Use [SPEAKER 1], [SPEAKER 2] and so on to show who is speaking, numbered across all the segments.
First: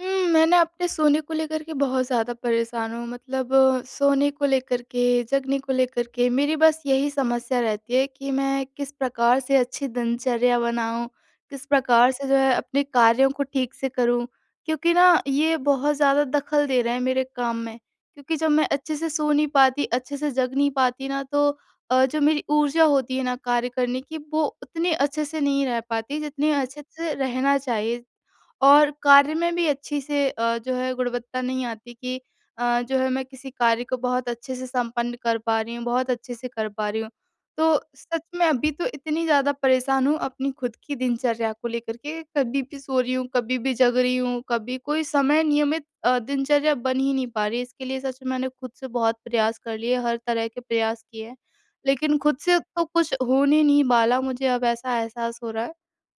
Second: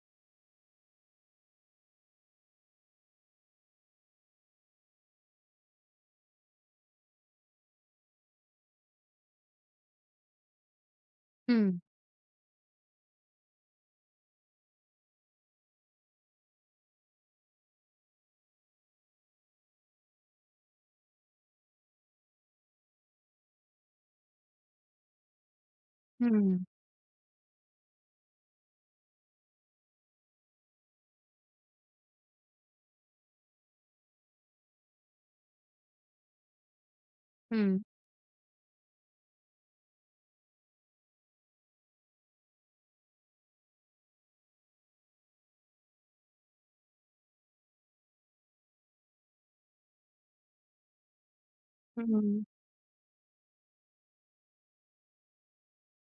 [SPEAKER 1] मैं ना अपने सोने को लेकर के बहुत ज़्यादा परेशान हूँ। मतलब सोने को लेकर के, जगने को लेकर के मेरी बस यही समस्या रहती है कि मैं किस प्रकार से अच्छी दिनचर्या बनाऊँ, किस
[SPEAKER 2] हुँ,
[SPEAKER 1] प्रकार से जो है अपने कार्यों को ठीक से करूँ। क्योंकि ना ये बहुत ज़्यादा दखल दे रहा है मेरे काम में। क्योंकि जब मैं अच्छे से सो नहीं पाती, अच्छे से जग नहीं पाती ना तो जो मेरी ऊर्जा होती है ना कार्य करने की वो उतनी अच्छे से नहीं रह पाती जितनी
[SPEAKER 2] हुँ,
[SPEAKER 1] अच्छे से रहना चाहिए। और कार्य में भी अच्छी से जो है गुणवत्ता नहीं आती कि जो है मैं किसी कार्य को बहुत अच्छे से संपन्न कर पा रही हूँ, बहुत अच्छे से कर पा रही हूँ। तो
[SPEAKER 2] हुँ,
[SPEAKER 1] सच में अभी तो इतनी ज़्यादा परेशान हूँ अपनी खुद की दिनचर्या को लेकर के, कभी भी सो रही हूँ, कभी भी जग रही हूँ, कभी कोई समय नियमित दिनचर्या बन ही नहीं पा रही है। इसके लिए सच में मैंने खुद से बहुत प्रयास कर लिए, हर तरह के प्रयास किए हैं, लेकिन खुद
[SPEAKER 2] हुँ,
[SPEAKER 1] से तो कुछ होने नहीं वाला, मुझे अब ऐसा एहसास हो रहा है।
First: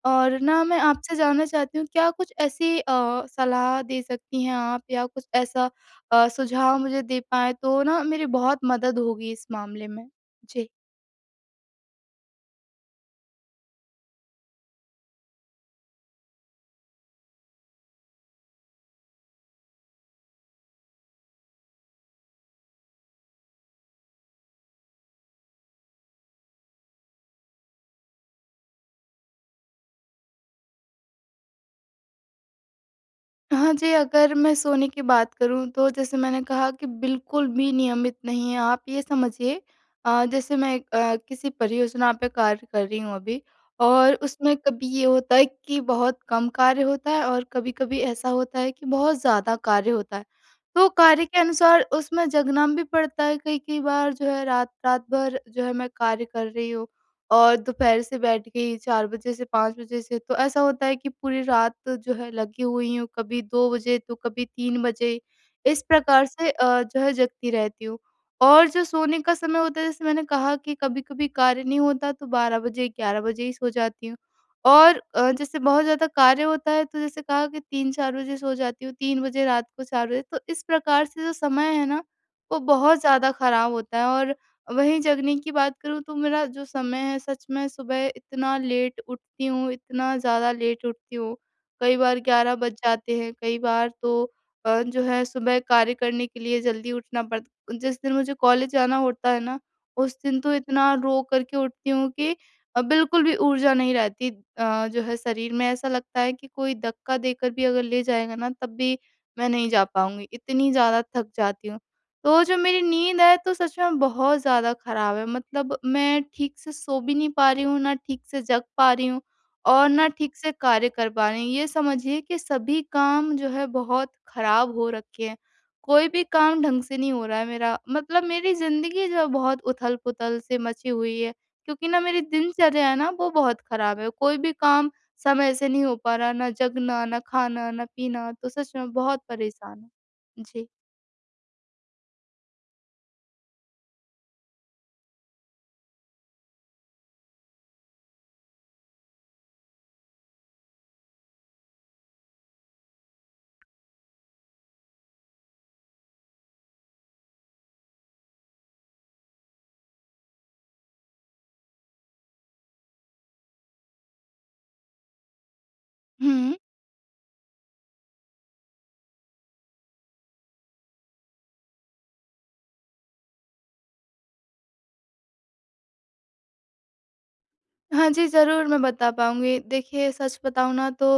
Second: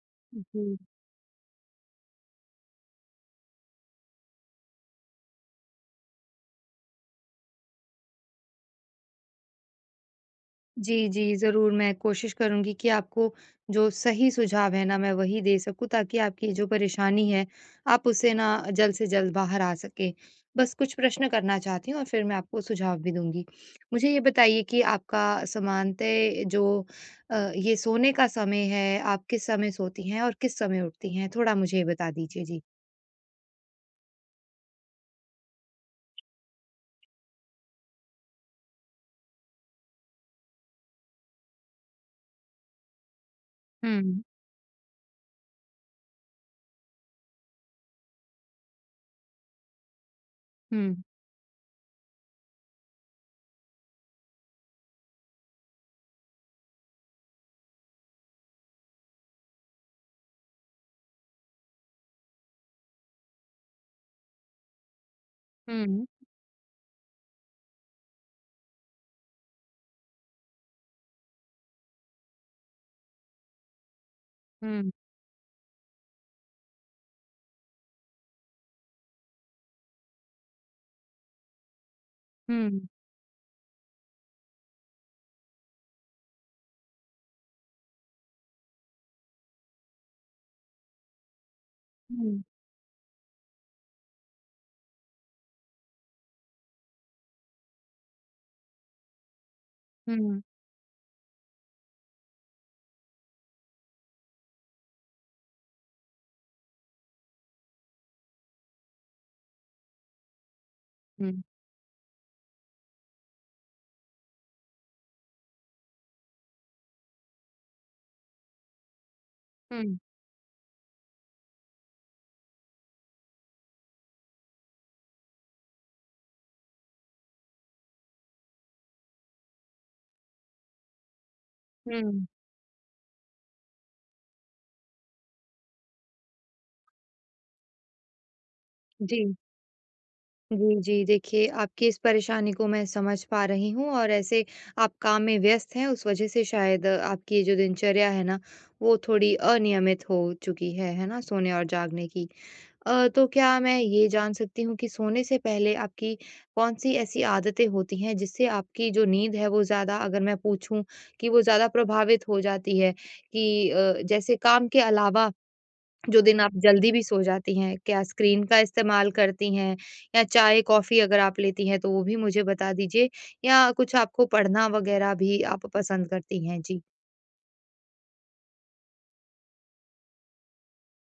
[SPEAKER 1] और ना मैं
[SPEAKER 2] जी।
[SPEAKER 1] आपसे जानना चाहती हूँ क्या कुछ ऐसी सलाह दे सकती हैं आप या कुछ ऐसा सुझाव मुझे दे पाएँ तो ना मेरी बहुत मदद होगी इस मामले में। जी।
[SPEAKER 2] जी, जी, ज़रूर मैं कोशिश करूँगी कि आपको जो सही सुझाव है ना, मैं वही दे सकूँ ताकि आपकी जो परेशानी है, आप उससे ना जल्द से जल्द बाहर आ सकें। बस कुछ प्रश्न करना चाहती हूँ और फिर मैं आपको सुझाव भी दूँगी। मुझे ये बताइए कि आपका सामान्यतः जो ये सोने का समय है, आप किस समय सोती हैं और किस समय उठती हैं? थोड़ा मुझे ये बता दीजिए। जी।
[SPEAKER 1] हाँ जी, अगर मैं सोने की बात करूँ तो जैसे मैंने कहा कि बिल्कुल भी नियमित नहीं है। आप ये समझिए जैसे मैं किसी परियोजना पे कार्य कर रही हूँ अभी और
[SPEAKER 2] हुँ,
[SPEAKER 1] उसमें कभी ये होता है कि बहुत कम कार्य होता है और कभी-कभी ऐसा होता है कि बहुत ज़्यादा कार्य होता है। तो
[SPEAKER 2] हुँ,
[SPEAKER 1] कार्य के अनुसार उसमें जगना भी पड़ता है, कई-कई बार जो है रात रात भर जो है मैं कार्य कर रही हूँ और दोपहर से बैठ गई 4 बजे से 5 बजे से, तो ऐसा होता है कि पूरी रात जो है लगी हुई हूँ, कभी 2 बजे तो कभी 3 बजे, इस
[SPEAKER 2] हुँ,
[SPEAKER 1] प्रकार से जो है जगती रहती हूँ। और जो सोने का समय होता है जैसे मैंने कहा कि कभी-कभी कार्य नहीं होता तो 12 बजे, 11 बजे ही सो जाती हूँ।
[SPEAKER 2] हुँ,
[SPEAKER 1] और जैसे बहुत ज़्यादा कार्य होता है तो जैसे कहा कि 3-4 बजे सो जाती हूँ, 3 बजे रात को 4 बजे, तो इस प्रकार से जो समय है ना, वो
[SPEAKER 2] हुँ,
[SPEAKER 1] बहुत ज़्यादा खराब होता है और वहीं जगने की बात करूँ तो मेरा जो समय है सच में सुबह इतना लेट उठती हूँ, इतना ज़्यादा लेट उठती हूँ। कई बार
[SPEAKER 2] हुँ,
[SPEAKER 1] 11 बज जाते हैं, कई बार तो जो है सुबह कार्य करने के लिए जल्दी उठना पड़ जिस दिन मुझे कॉलेज जाना होता है ना, उस दिन
[SPEAKER 2] हुँ,
[SPEAKER 1] तो इतना रो करके उठती हूँ कि बिल्कुल भी ऊर्जा नहीं रहती जो है शरीर में। ऐसा लगता है कि कोई धक्का देकर भी अगर ले जाएगा ना तब भी मैं नहीं जा पाऊँगी, इतनी ज़्यादा थक
[SPEAKER 2] हुँ।
[SPEAKER 1] जाती हूँ। तो जो मेरी नींद है तो सच में बहुत ज़्यादा ख़राब है मतलब मैं ठीक से सो भी नहीं पा रही हूँ, ना ठीक से जग पा रही हूँ और
[SPEAKER 2] हुँ,
[SPEAKER 1] ना ठीक से कार्य कर पा रही हूँ। ये समझिए कि सभी काम जो है बहुत ख़राब हो रखे हैं। कोई भी काम ढंग से नहीं हो रहा है मेरा मतलब मेरी ज़िंदगी जो है बहुत उथल-पुथल से मची हुई है क्योंकि ना मेरी
[SPEAKER 2] हुँ।
[SPEAKER 1] दिनचर्या है ना वो बहुत ख़राब है। कोई भी काम समय से नहीं हो पा रहा, ना जगना, ना खाना, ना पीना तो सच में बहुत
[SPEAKER 2] जी,
[SPEAKER 1] परेशान हूँ। जी।
[SPEAKER 2] जी, जी। देखिए, आपकी इस परेशानी को मैं समझ पा रही हूँ और ऐसे आप काम में व्यस्त हैं, उस वजह से शायद आपकी ये जो दिनचर्या है ना, वो थोड़ी अनियमित हो चुकी है ना? सोने और जागने की। तो क्या मैं ये जान सकती हूँ कि सोने से पहले आपकी कौन-सी ऐसी आदतें होती हैं, जिससे आपकी जो नींद है, वो ज़्यादा अगर मैं पूछूँ कि वो ज़्यादा प्रभावित हो जाती है? कि जैसे काम के अलावा जो दिन आप
[SPEAKER 1] हुँ।
[SPEAKER 2] जल्दी भी सो जाती हैं, क्या स्क्रीन का इस्तेमाल करती हैं या चाय-कॉफ़ी अगर आप लेती हैं तो वो भी मुझे बता दीजिए या कुछ आपको पढ़ना वग़ैरह भी आप पसंद करती हैं? जी।
[SPEAKER 1] हाँ जी, ज़रूर मैं बता पाऊँगी। देखिए सच बताऊँ ना तो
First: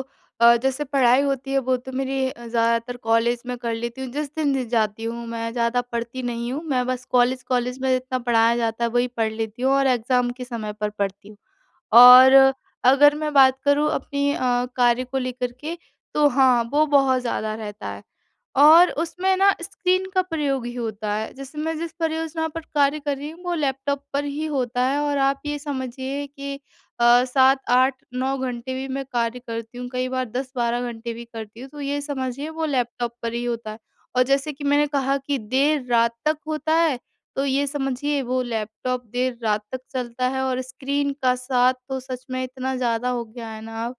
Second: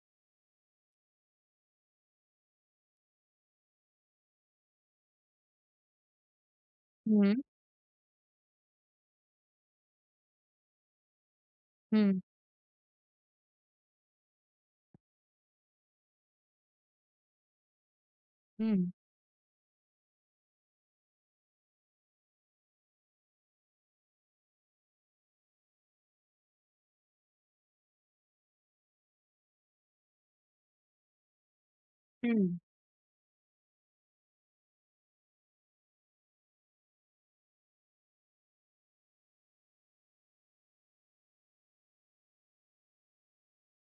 [SPEAKER 1] जैसे पढ़ाई होती है वो तो मेरी ज़्यादातर कॉलेज में कर लेती हूँ जिस दिन भी जाती हूँ मैं ज़्यादा पढ़ती नहीं हूँ। मैं बस
[SPEAKER 2] हुँ,
[SPEAKER 1] कॉलेज कॉलेज में जितना पढ़ाया जाता है वही पढ़ लेती हूँ और एग्ज़ाम के समय पर पढ़ती हूँ।
[SPEAKER 2] हुँ,
[SPEAKER 1] और अगर मैं बात करूँ अपनी कार्य को लेकर के तो हाँ, वो बहुत ज़्यादा रहता है। और
[SPEAKER 2] हुँ,
[SPEAKER 1] उसमें ना स्क्रीन का प्रयोग ही होता है। जैसे मैं जिस परियोजना पर कार्य कर रही हूँ वो लैपटॉप पर ही होता है और आप ये समझिए कि 7, 8, 9 घंटे भी मैं कार्य करती हूँ, कई बार 10, 12 घंटे भी करती हूँ, तो ये समझिए
[SPEAKER 2] हुँ,
[SPEAKER 1] वो लैपटॉप पर ही होता है। और जैसे कि मैंने कहा कि देर रात तक होता है तो ये समझिए वो लैपटॉप देर रात तक चलता है और स्क्रीन का साथ तो सच में इतना ज़्यादा हो गया है ना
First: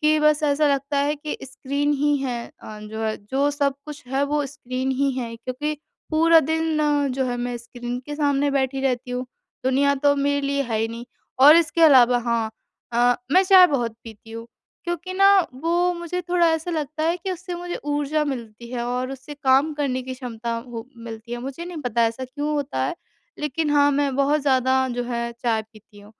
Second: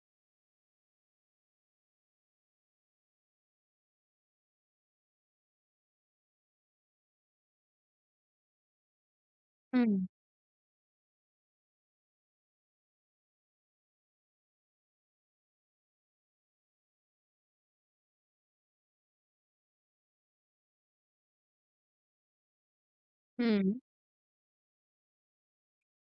[SPEAKER 1] कि बस ऐसा लगता है कि स्क्रीन ही है जो है जो सब कुछ है वो स्क्रीन ही है क्योंकि पूरा दिन जो है मैं स्क्रीन के सामने बैठी रहती हूँ। दुनिया
[SPEAKER 2] हुँ,
[SPEAKER 1] तो मेरे लिए है ही नहीं और इसके अलावा हाँ मैं चाय बहुत पीती हूँ क्योंकि ना वो मुझे थोड़ा ऐसा लगता है कि उससे मुझे ऊर्जा मिलती है और उससे काम करने की क्षमता हो मिलती है। मुझे नहीं पता ऐसा क्यों होता है, लेकिन
[SPEAKER 2] हुँ,
[SPEAKER 1] हाँ, मैं बहुत ज़्यादा जो है चाय पीती हूँ।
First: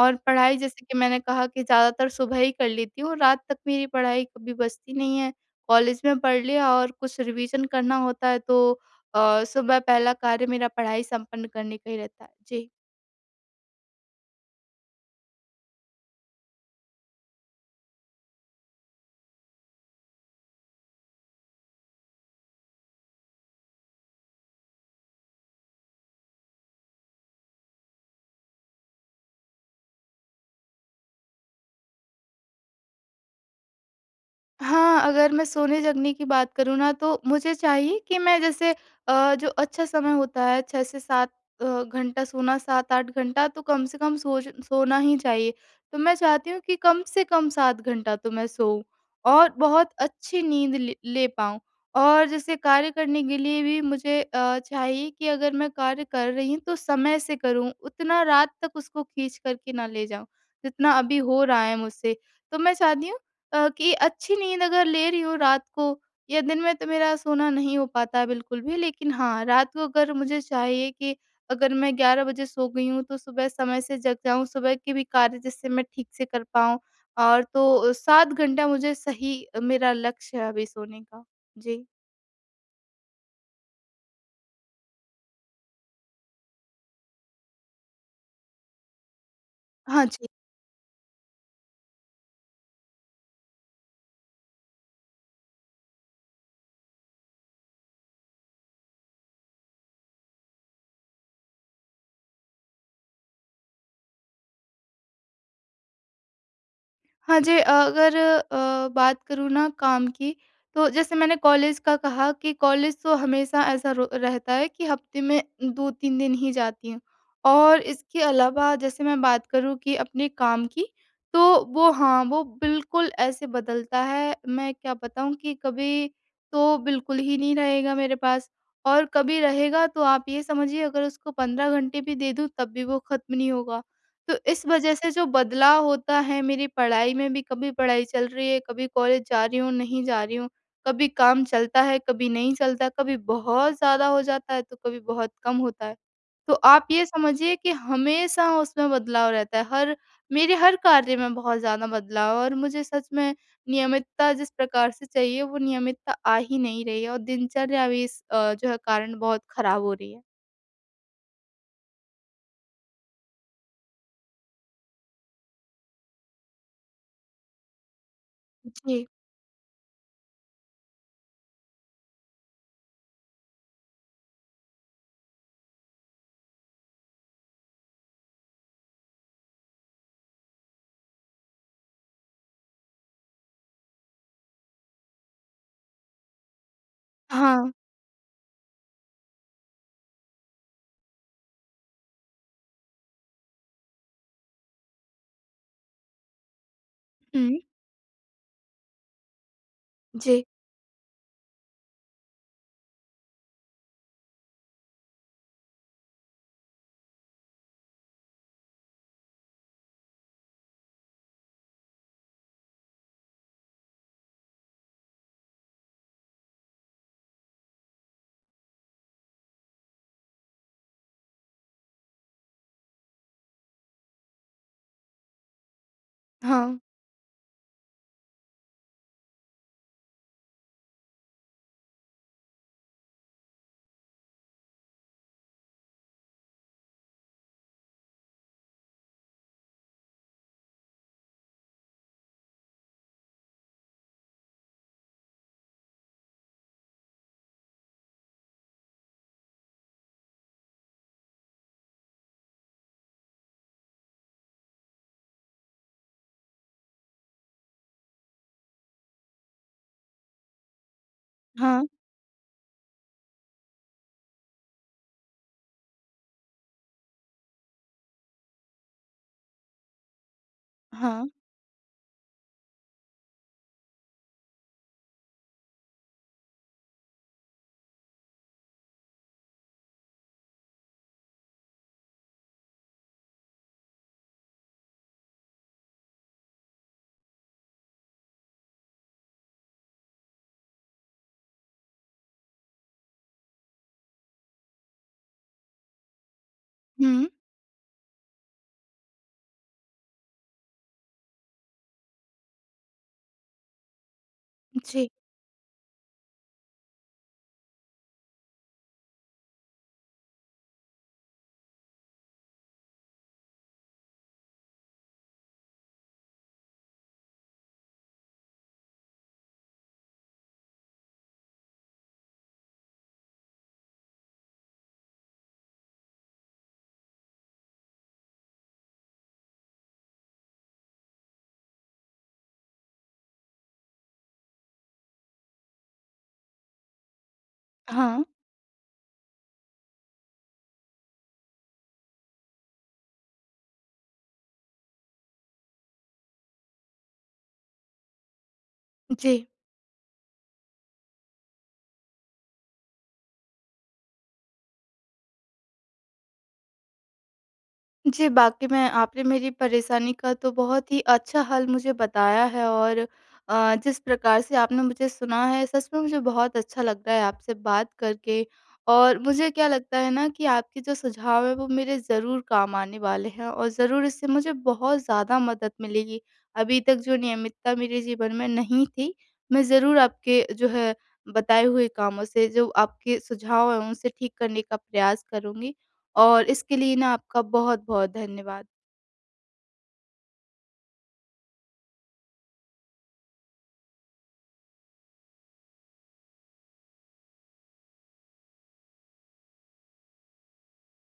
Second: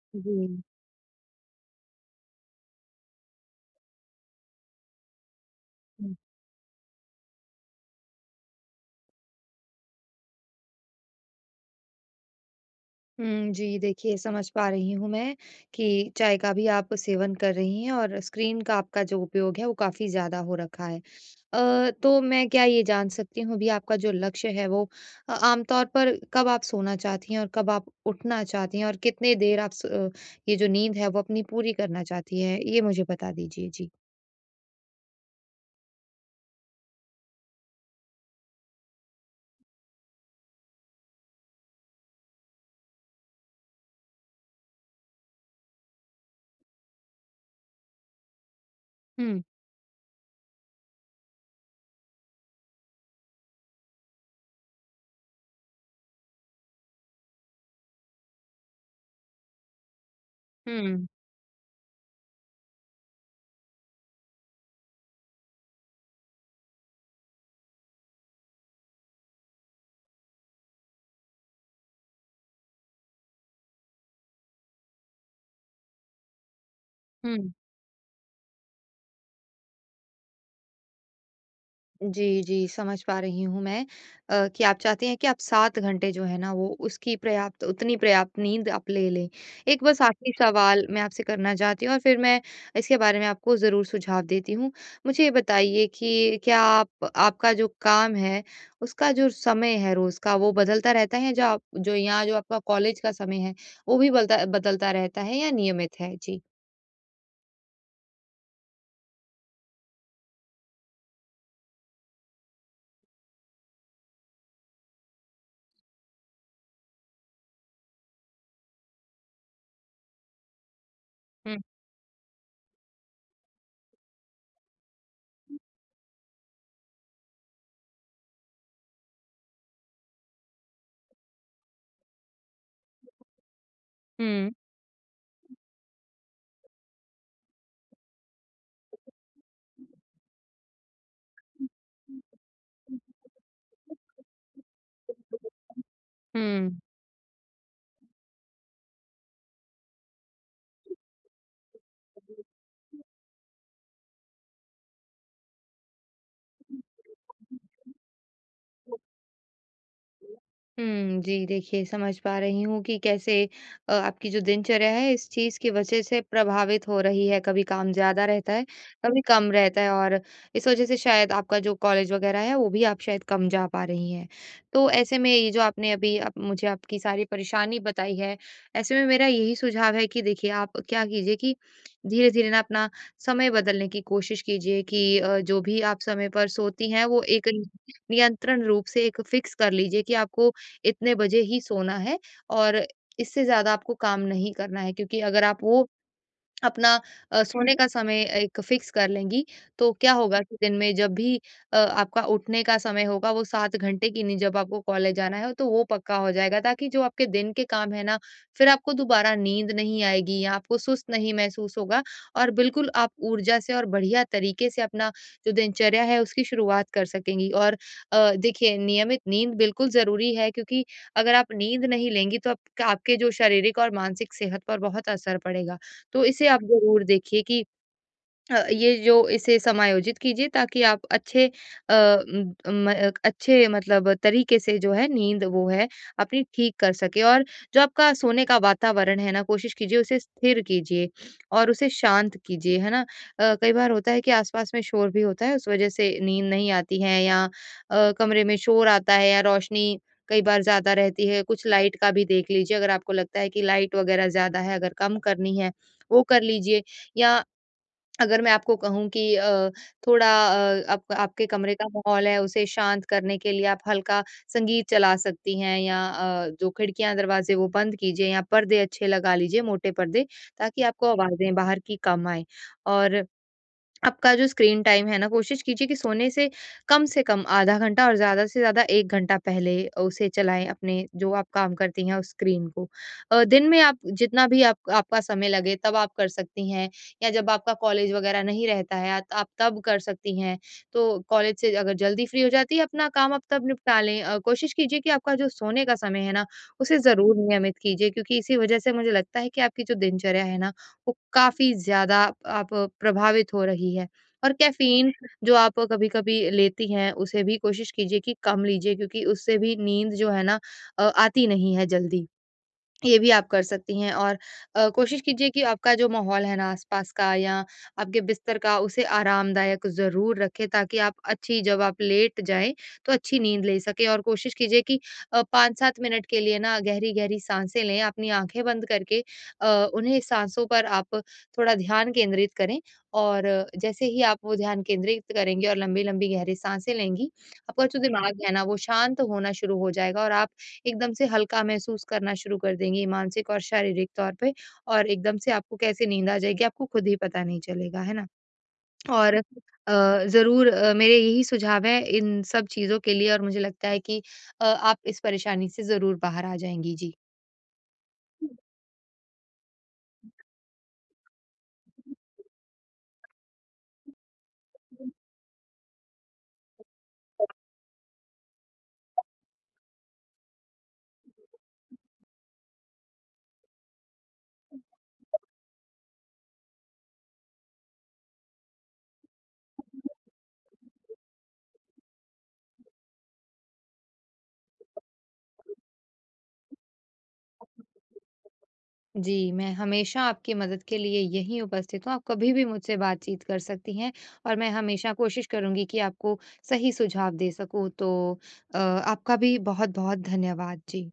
[SPEAKER 1] और पढ़ाई
[SPEAKER 2] जी।
[SPEAKER 1] जैसे कि मैंने कहा कि ज़्यादातर सुबह ही कर लेती हूँ, रात तक मेरी पढ़ाई कभी बचती नहीं है। कॉलेज
[SPEAKER 2] हुँ,
[SPEAKER 1] में पढ़ लिया और कुछ रिवीज़न करना होता है तो सुबह पहला कार्य मेरा पढ़ाई संपन्न करने का ही रहता है। जी।
[SPEAKER 2] हुँ, जी, देखिए समझ पा रही हूँ मैं कि चाय का भी आप सेवन कर रही हैं और स्क्रीन का आपका जो उपयोग है वो काफ़ी ज़्यादा हो रखा है। तो मैं क्या ये जान सकती हूँ भी आपका जो लक्ष्य है वो आमतौर पर कब आप सोना चाहती हैं और कब आप उठना चाहती हैं और कितने देर आप ये जो नींद है वो अपनी पूरी करना चाहती हैं, ये मुझे बता दीजिए। जी।
[SPEAKER 1] हाँ, अगर मैं सोने-जगने की बात करूँ ना तो मुझे चाहिए कि मैं जैसे जो अच्छा समय होता है 6 से 7 घंटा सोना 7-8 घंटा तो कम से कम सोच सोना ही चाहिए। तो मैं चाहती हूँ कि कम से कम 7 घंटा तो मैं सोऊँ
[SPEAKER 2] हम्म,
[SPEAKER 1] और बहुत अच्छी नींद ले ले पाऊँ। और जैसे कार्य करने के लिए भी मुझे चाहिए कि अगर मैं कार्य कर रही हूँ तो समय से करूँ, उतना रात तक उसको खींच कर के ना ले जाऊँ, जितना
[SPEAKER 2] हम्म,
[SPEAKER 1] अभी हो रहा है मुझसे। तो मैं चाहती हूँ कि अच्छी नींद अगर ले रही हूँ रात को या दिन में तो मेरा सोना नहीं हो पाता है बिल्कुल भी लेकिन हाँ, रात को अगर मुझे चाहिए कि अगर मैं 11 बजे सो गई हूँ तो सुबह समय से जग जाऊँ, सुबह के भी कार्य जिससे मैं ठीक से कर पाऊँ और
[SPEAKER 2] हम्म।
[SPEAKER 1] तो 7 घंटा मुझे सही मेरा लक्ष्य है अभी सोने का। जी।
[SPEAKER 2] जी, जी, समझ पा रही हूँ मैं कि आप चाहते हैं कि आप 7 घंटे जो है ना, वो उसकी पर्याप्त, उतनी पर्याप्त नींद आप ले लें। एक बस
[SPEAKER 1] हाँ जी।
[SPEAKER 2] आखिरी सवाल मैं आपसे करना चाहती हूँ और फिर मैं इसके बारे में आपको ज़रूर सुझाव देती हूँ। मुझे ये बताइए कि क्या आप, आपका जो काम है, उसका जो समय है रोज़ का, वो बदलता रहता है? जो आप, जो यहाँ जो आपका कॉलेज का समय है, वो भी बलता बदलता रहता है या नियमित है? जी।
[SPEAKER 1] हाँ जी, अगर बात करूँ ना काम की, तो जैसे मैंने कॉलेज का कहा कि कॉलेज तो हमेशा ऐसा रो रहता है कि हफ्ते में 2-3 दिन ही जाती हूँ। और इसके अलावा जैसे मैं बात करूँ कि अपने काम की,
[SPEAKER 2] हुँ।
[SPEAKER 1] तो वो हाँ, वो बिल्कुल ऐसे बदलता है, मैं क्या बताऊँ कि कभी तो बिल्कुल ही नहीं रहेगा मेरे पास और कभी रहेगा तो आप ये समझिए अगर उसको 15 घंटे भी दे दूँ तब भी वो ख़त्म नहीं होगा। तो
[SPEAKER 2] हुँ,
[SPEAKER 1] इस वजह से जो बदलाव होता है मेरी पढ़ाई में भी कभी पढ़ाई चल रही है, कभी कॉलेज जा रही हूँ, नहीं जा रही हूँ, कभी काम चलता है, कभी नहीं चलता, कभी बहुत ज़्यादा हो जाता है तो कभी बहुत कम होता है। तो
[SPEAKER 2] हुँ।
[SPEAKER 1] आप ये समझिए कि हमेशा उसमें बदलाव रहता है, हर मेरे हर कार्य में बहुत ज़्यादा बदलाव है और मुझे सच में नियमितता जिस प्रकार से चाहिए वो नियमितता आ ही नहीं रही है और दिनचर्या भी इस जो है कारण बहुत खराब हो रही है।
[SPEAKER 2] हुँ, जी, देखिए समझ पा रही हूँ कि कैसे आपकी जो दिनचर्या है, इस चीज़ की वजह से प्रभावित हो रही है, कभी काम ज़्यादा रहता है,
[SPEAKER 1] जी।
[SPEAKER 2] कभी कम रहता है और इस वजह से शायद आपका जो कॉलेज वगैरह है, वो भी आप शायद कम जा पा रही हैं। तो ऐसे में ये जो आपने अभी आप मुझे आपकी सारी परेशानी बताई है, ऐसे में मेरा यही सुझाव है कि देखिए आप क्या कीजिए कि धीरे-धीरे ना अपना समय बदलने की कोशिश कीजिए कि जो भी आप समय पर सोती हैं, वो एक
[SPEAKER 1] हाँ।
[SPEAKER 2] नियंत्रण रूप से एक फिक्स कर लीजिए कि आपको इतने बजे ही सोना है और इससे ज़्यादा आपको काम नहीं करना है, क्योंकि अगर आप वो अपना
[SPEAKER 1] हुँ,
[SPEAKER 2] सोने का समय एक फिक्स कर लेंगी, तो क्या होगा
[SPEAKER 1] जी।
[SPEAKER 2] कि दिन में जब भी आपका उठने का समय होगा, वो 7 घंटे की नहीं, जब आपको कॉलेज जाना है तो वो पक्का हो जाएगा, ताकि जो आपके दिन के काम है ना, फिर आपको दोबारा नींद नहीं आएगी या आपको सुस्त नहीं महसूस होगा और बिल्कुल आप ऊर्जा से और बढ़िया तरीके से अपना जो दिनचर्या है, उसकी शुरुआत कर सकेंगी। और देखिए, नियमित नींद बिल्कुल ज़रूरी है, क्योंकि अगर आप नींद नहीं लेंगी तो आप, आपके जो शारीरिक और मानसिक सेहत पर बहुत असर पड़ेगा। तो इसे आप
[SPEAKER 1] हाँ,
[SPEAKER 2] ज़रूर देखिए कि ये जो, इसे समायोजित कीजिए ताकि आप अच्छे अ, उम, म अच्छे मतलब तरीके से जो है नींद, वो है अपनी ठीक कर सकें और जो आपका सोने का वातावरण है ना, कोशिश कीजिए उसे स्थिर कीजिए और उसे शांत कीजिए, है ना? कई बार होता है कि आस-पास में शोर भी होता है, उस वजह से नींद नहीं आती है या कमरे में शोर आता है या रोशनी कई बार ज़्यादा रहती है, कुछ लाइट का भी देख लीजिए, अगर आपको लगता है कि लाइट वगैरह ज़्यादा है, अगर कम करनी है, वो कर लीजिए, या अगर मैं आपको कहूँ कि थोड़ा आप, आपके कमरे
[SPEAKER 1] हाँ।
[SPEAKER 2] का माहौल है, उसे शांत करने के लिए आप हल्का संगीत चला सकती हैं या जो खिड़कियाँ दरवाजे, वो बंद कीजिए या पर्दे अच्छे लगा लीजिए, मोटे पर्दे, ताकि आपको
[SPEAKER 1] हाँ,
[SPEAKER 2] आवाज़ें बाहर की कम आए। और आपका जो स्क्रीन टाइम है ना, कोशिश कीजिए कि सोने से कम आधा घंटा और ज़्यादा से ज़्यादा 1 घंटा पहले उसे चलाएँ, अपने जो आप काम करती हैं, उस स्क्रीन को। दिन में आप जितना भी आप, आपका समय लगे तब आप कर सकती हैं या जब आपका कॉलेज वग़ैरह नहीं रहता है त आप तब कर सकती हैं। तो कॉलेज से अगर जल्दी फ्री हो जाती है, अपना काम आप तब निपटा लें। कोशिश कीजिए कि आपका जो सोने का समय है ना, उसे
[SPEAKER 1] हुँ,
[SPEAKER 2] ज़रूर नियमित कीजिए, क्योंकि इसी वज़ह से मुझे लगता है कि आपकी जो दिनचर्या है ना, वो काफ़ी ज़्यादा आप प्रभावित हो रही है। और
[SPEAKER 1] जी,
[SPEAKER 2] कैफ़ीन जो आप कभी-कभी लेती हैं, उसे भी कोशिश कीजिए कि कम लीजिए, क्योंकि उससे भी नींद जो है ना, आती नहीं है जल्दी। ये भी आप कर सकती हैं और कोशिश कीजिए कि आपका जो माहौल है ना आसपास का, या आपके बिस्तर का, उसे आरामदायक ज़रूर रखें, ताकि आप अच्छी, जब आप लेट जाएं तो अच्छी नींद ले सकें और कोशिश कीजिए कि 5-7 मिनट के लिए ना गहरी-गहरी सांसें लें, अपनी आंखें बंद करके, अ, उन्हें सांसों पर आप थोड़ा ध्यान केंद्रित करें और जैसे ही आप वो ध्यान केंद्रित करेंगे और लंबी-लंबी गहरी सांसें लेंगी, आपका जो
[SPEAKER 1] हाँ,
[SPEAKER 2] दिमाग है ना, वो शांत होना शुरू हो जाएगा और आप एकदम से हल्का महसूस करना शुरू कर देंगी, मानसिक और शारीरिक तौर पे और एकदम से आपको कैसे नींद आ जाएगी, आपको खुद ही पता नहीं चलेगा, है ना? और
[SPEAKER 1] जी।
[SPEAKER 2] ज़रूर, मेरे यही सुझाव हैं इन सब चीज़ों के लिए और मुझे लगता है कि आप इस परेशानी से ज़रूर बाहर आ जाएँगी। जी।
[SPEAKER 1] जी, वाक़ई में आपने मेरी परेशानी का तो बहुत ही अच्छा हल मुझे बताया है और जिस प्रकार से आपने मुझे सुना है सच में मुझे बहुत अच्छा लग रहा है आपसे बात करके। और मुझे क्या लगता है ना कि आपके जो सुझाव हैं वो मेरे ज़रूर काम आने वाले हैं और ज़रूर इससे मुझे बहुत ज़्यादा मदद मिलेगी। अभी तक जो नियमितता मेरे जीवन में नहीं थी, मैं ज़रूर आपके जो है बताए हुए कामों से जो आपके सुझाव हैं उनसे ठीक करने का प्रयास करूँगी। और इसके लिए ना आपका बहुत-बहुत धन्यवाद।
[SPEAKER 2] जी, मैं हमेशा आपकी मदद के लिए यहीं उपस्थित हूँ, आप कभी भी मुझसे बातचीत कर सकती हैं और मैं हमेशा कोशिश करूँगी कि आपको सही सुझाव दे सकूँ। तो आपका भी बहुत-बहुत धन्यवाद। जी।